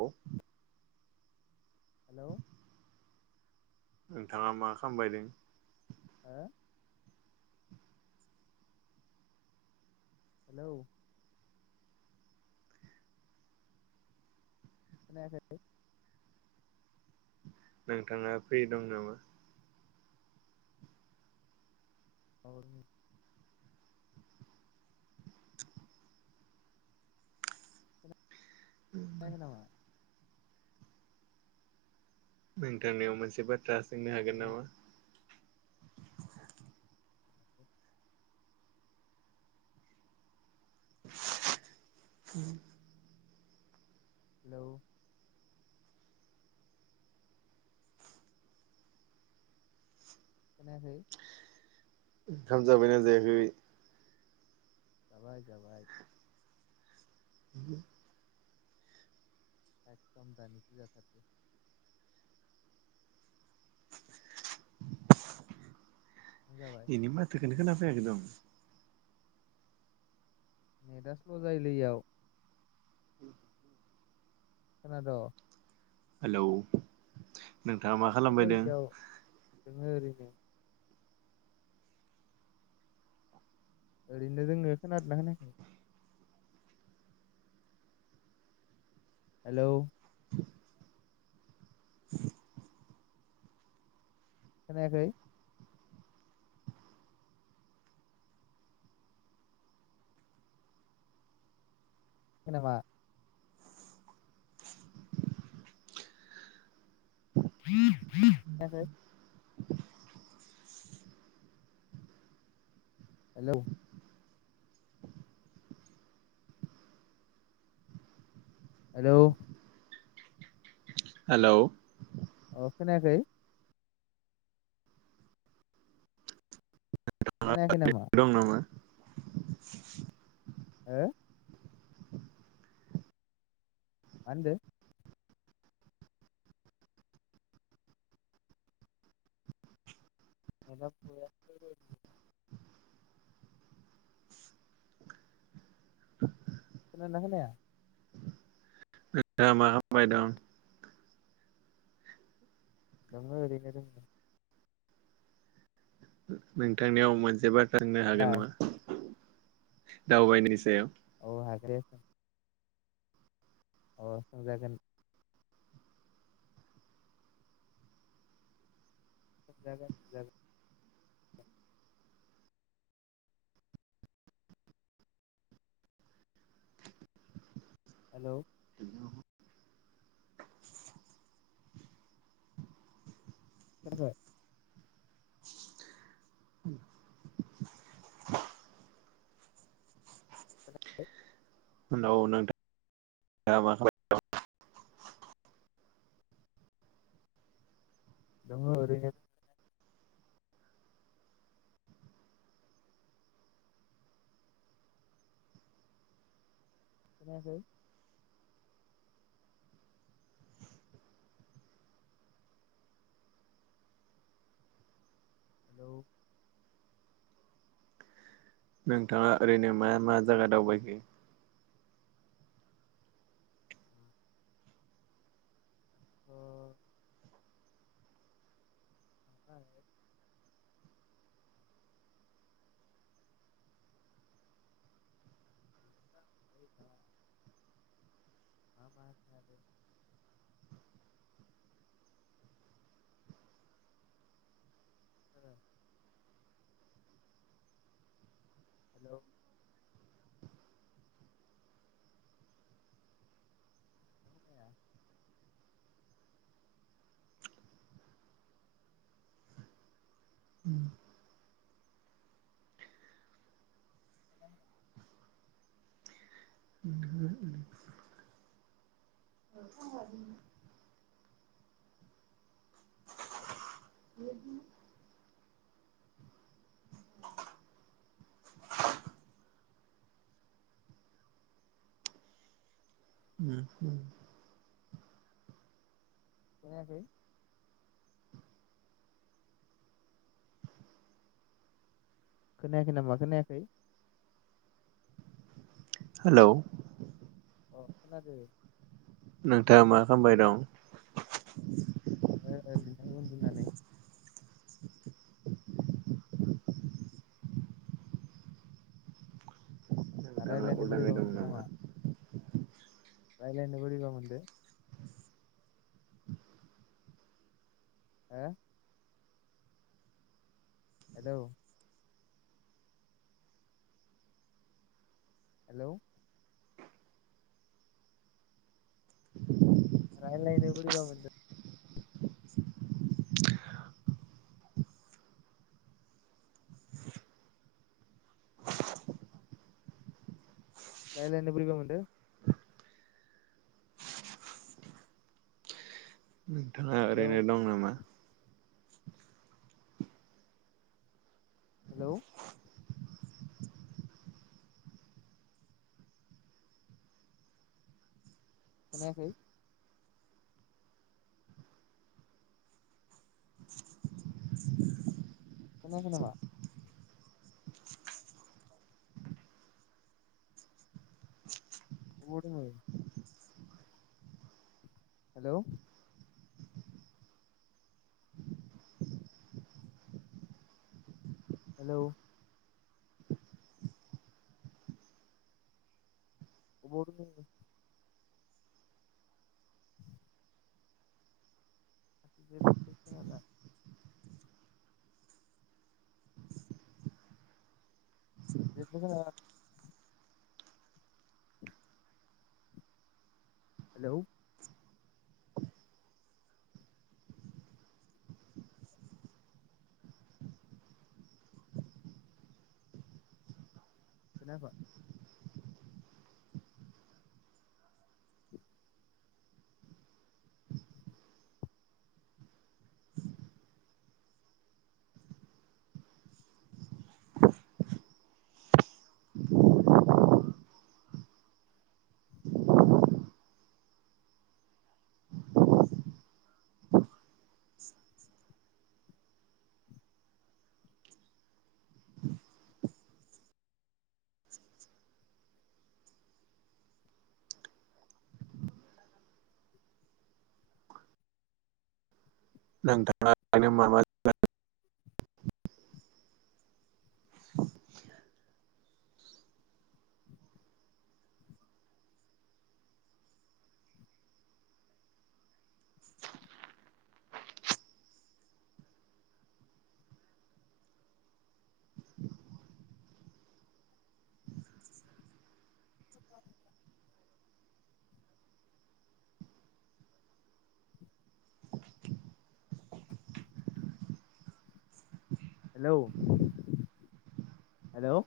औ। हेलौ नोंथाङा मा खामबाय दों? हो? हेलौ। खोनायाखै? नोंथाङा फ्रि दं नामा? औ दङो। खोनायाखै नामा? नोंथांनियाव मोनसे बाथ थ्रा सोंनो हागोन हेलौ नामा? [inaudible] [inaudible] हेलौ। खोनायाखै? ओंखाम जाबायना जायाखै? जाबाय जाबाय। [unintelligible] एकदम दानिसो जाथारदो। नों जाबाय इनि माथोखौनो खोनाफैयाखै दं। नेद स्ल' जायो लै एयाव। खोना द'? हेलौ नोंथाङा मा खालाम बायदों दों ङो ओरैनो ओरैनो दों खोनादोंना खोनायाखै? हेलौ औ [inaudible] खोनायाखै जेनबा खोनायाखै हेल' हेल' हेलौ अ खोनाखै खोनायाखै नामा दं नामा हो मा होनदों [unintelligible] खोनादों ना खोनाया? मा खालामबाय दं। दं ओरैनो। नोंथांनियाव मोनसे जोबोत सोंनो हागोन नोंलाय नामा? दाउबाय नायनि सायाव। औ हागोन। अ सों जागोन [unintelligible] हेल' खोनादों हेलौ हेलौ नोंथांआ मा खालामबाय दं? दंङ ओरैनो। खोनायाखै हेलौ नोंथाङा ओरैनो मा मा जागा दावबायखो? अ [unintelligible] मा मा आरो ओ हेल' ओम गोबां [unintelligible] ओम खोनखयाखै खोनायाखै नामा खोनायाखै? हेलौ। अ खोनादो। नोंथाङा मा खालामबाय दं? ओ ओरैनो उन्दुनानै दा नोंथाङा रायलायनो उदाङै बोरैबा दं मोनदो नामा? रायलायनो बोरैबा मोनदो? हा? Hello hello. रायलायनो बोरैबा मोनदो? रायलायनो बोरैबा मोनदो? ओ हेलौ ओरैनो दं नामा? हेलौ। खोनायाखै? खोनायाखै ना‌मा? बह दोङो? हेलौ हेलौ अबौ दोङो होनदों? जेबबो खोनाला। जेबो खोनाया हेलौ खोनायाखय? [inaudible] [inaudible] [unintelligible] [inaudible] [unintelligible] हेलौ हेल'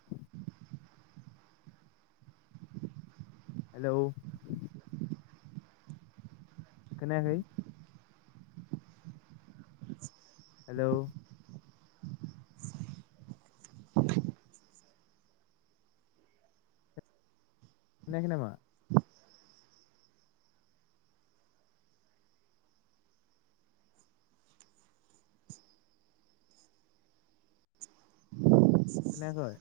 हेलौ खोनायाखै? हेलौ खोनायाखै नामा? [inaudible] खोनायाखय?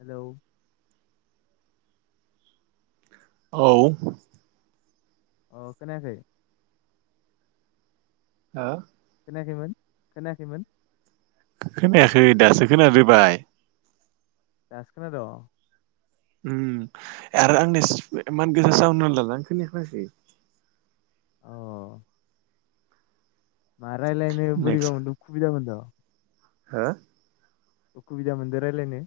हेलौ औ अ' खोनायाखै? आ खोनायाखैमोन खोनायाखैमोन? खोनायाखै दासो खोनादोबाय। दासो खोनाद'? उम आरो आंना [unintelligible] अ' मा रायलायनो नेक्स्ट बोरिबा मोनदो खुबिदा मोनद'? हो? उखुबिदा मोनदो रायलायनो?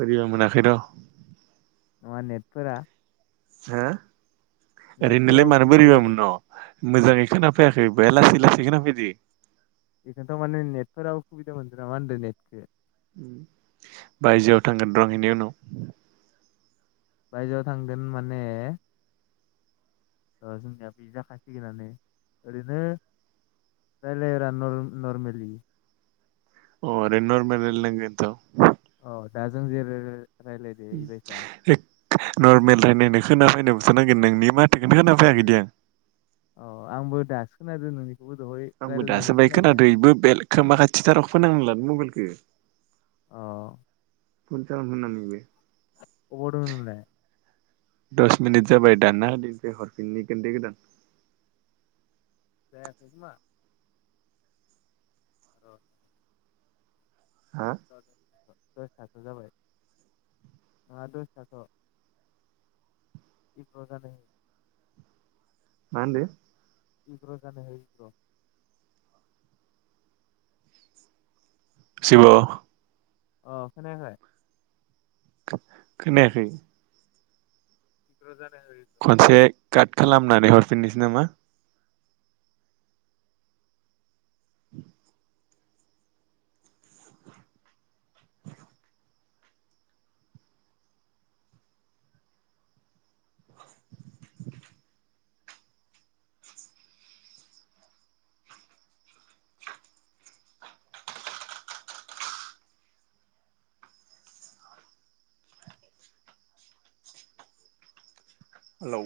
बोरिबा मोनाखै र' नङा नेटफोरा हो नेटफोरा ओरैनोलाय मानो उसुबिदा बोरैबा जादों मोनन मोजाङै खोनाफैयाखै बया लासै लासै खोनाफैदो बेखौयथ माने नेटफोरा अखुबिदा मोनदो नामा होनदो नेटखो बायजोआव थांगोनर आं इनि उनाव बायजोआव थांगोन माने ओ जोंनिया बे जाखासिगोनानो ओरैनो रायलायरा नर नरमेलि अ रै नरमेलि रायलायनां गोनथ औ दा जों जेरै राय उ एक नर्मेल रायनाय नाय खोनाफैनोबोथ नांगोन नोंनि माथोखोनो खोना फैयाखैदि आं अ आंबो दाासो खोनादो नोंनि आंबो दासो बाय खोनादो इबो बेलेग खोमा खाथिथाराव फोनांना लादो मबाइलखो अ फुल साउन होनानैबो अबाव दङ नोंलाय दस मिनिट जाबाय दानना होदो ओमफ्राय हरफिननि दे गोदान जायाखै खोमा ओ हा जादों दसे थाथ जाबाय नाङा दसेथाथ इकग्र' जानो हो मा होनदो इग्र' जानो हो इग्र' [unintelligible] अ खोनायाखै खोनायाखै इग्र' जानो हो इग्र' खनसे काट खालामनानै हरफिननोसै नामा हेलौ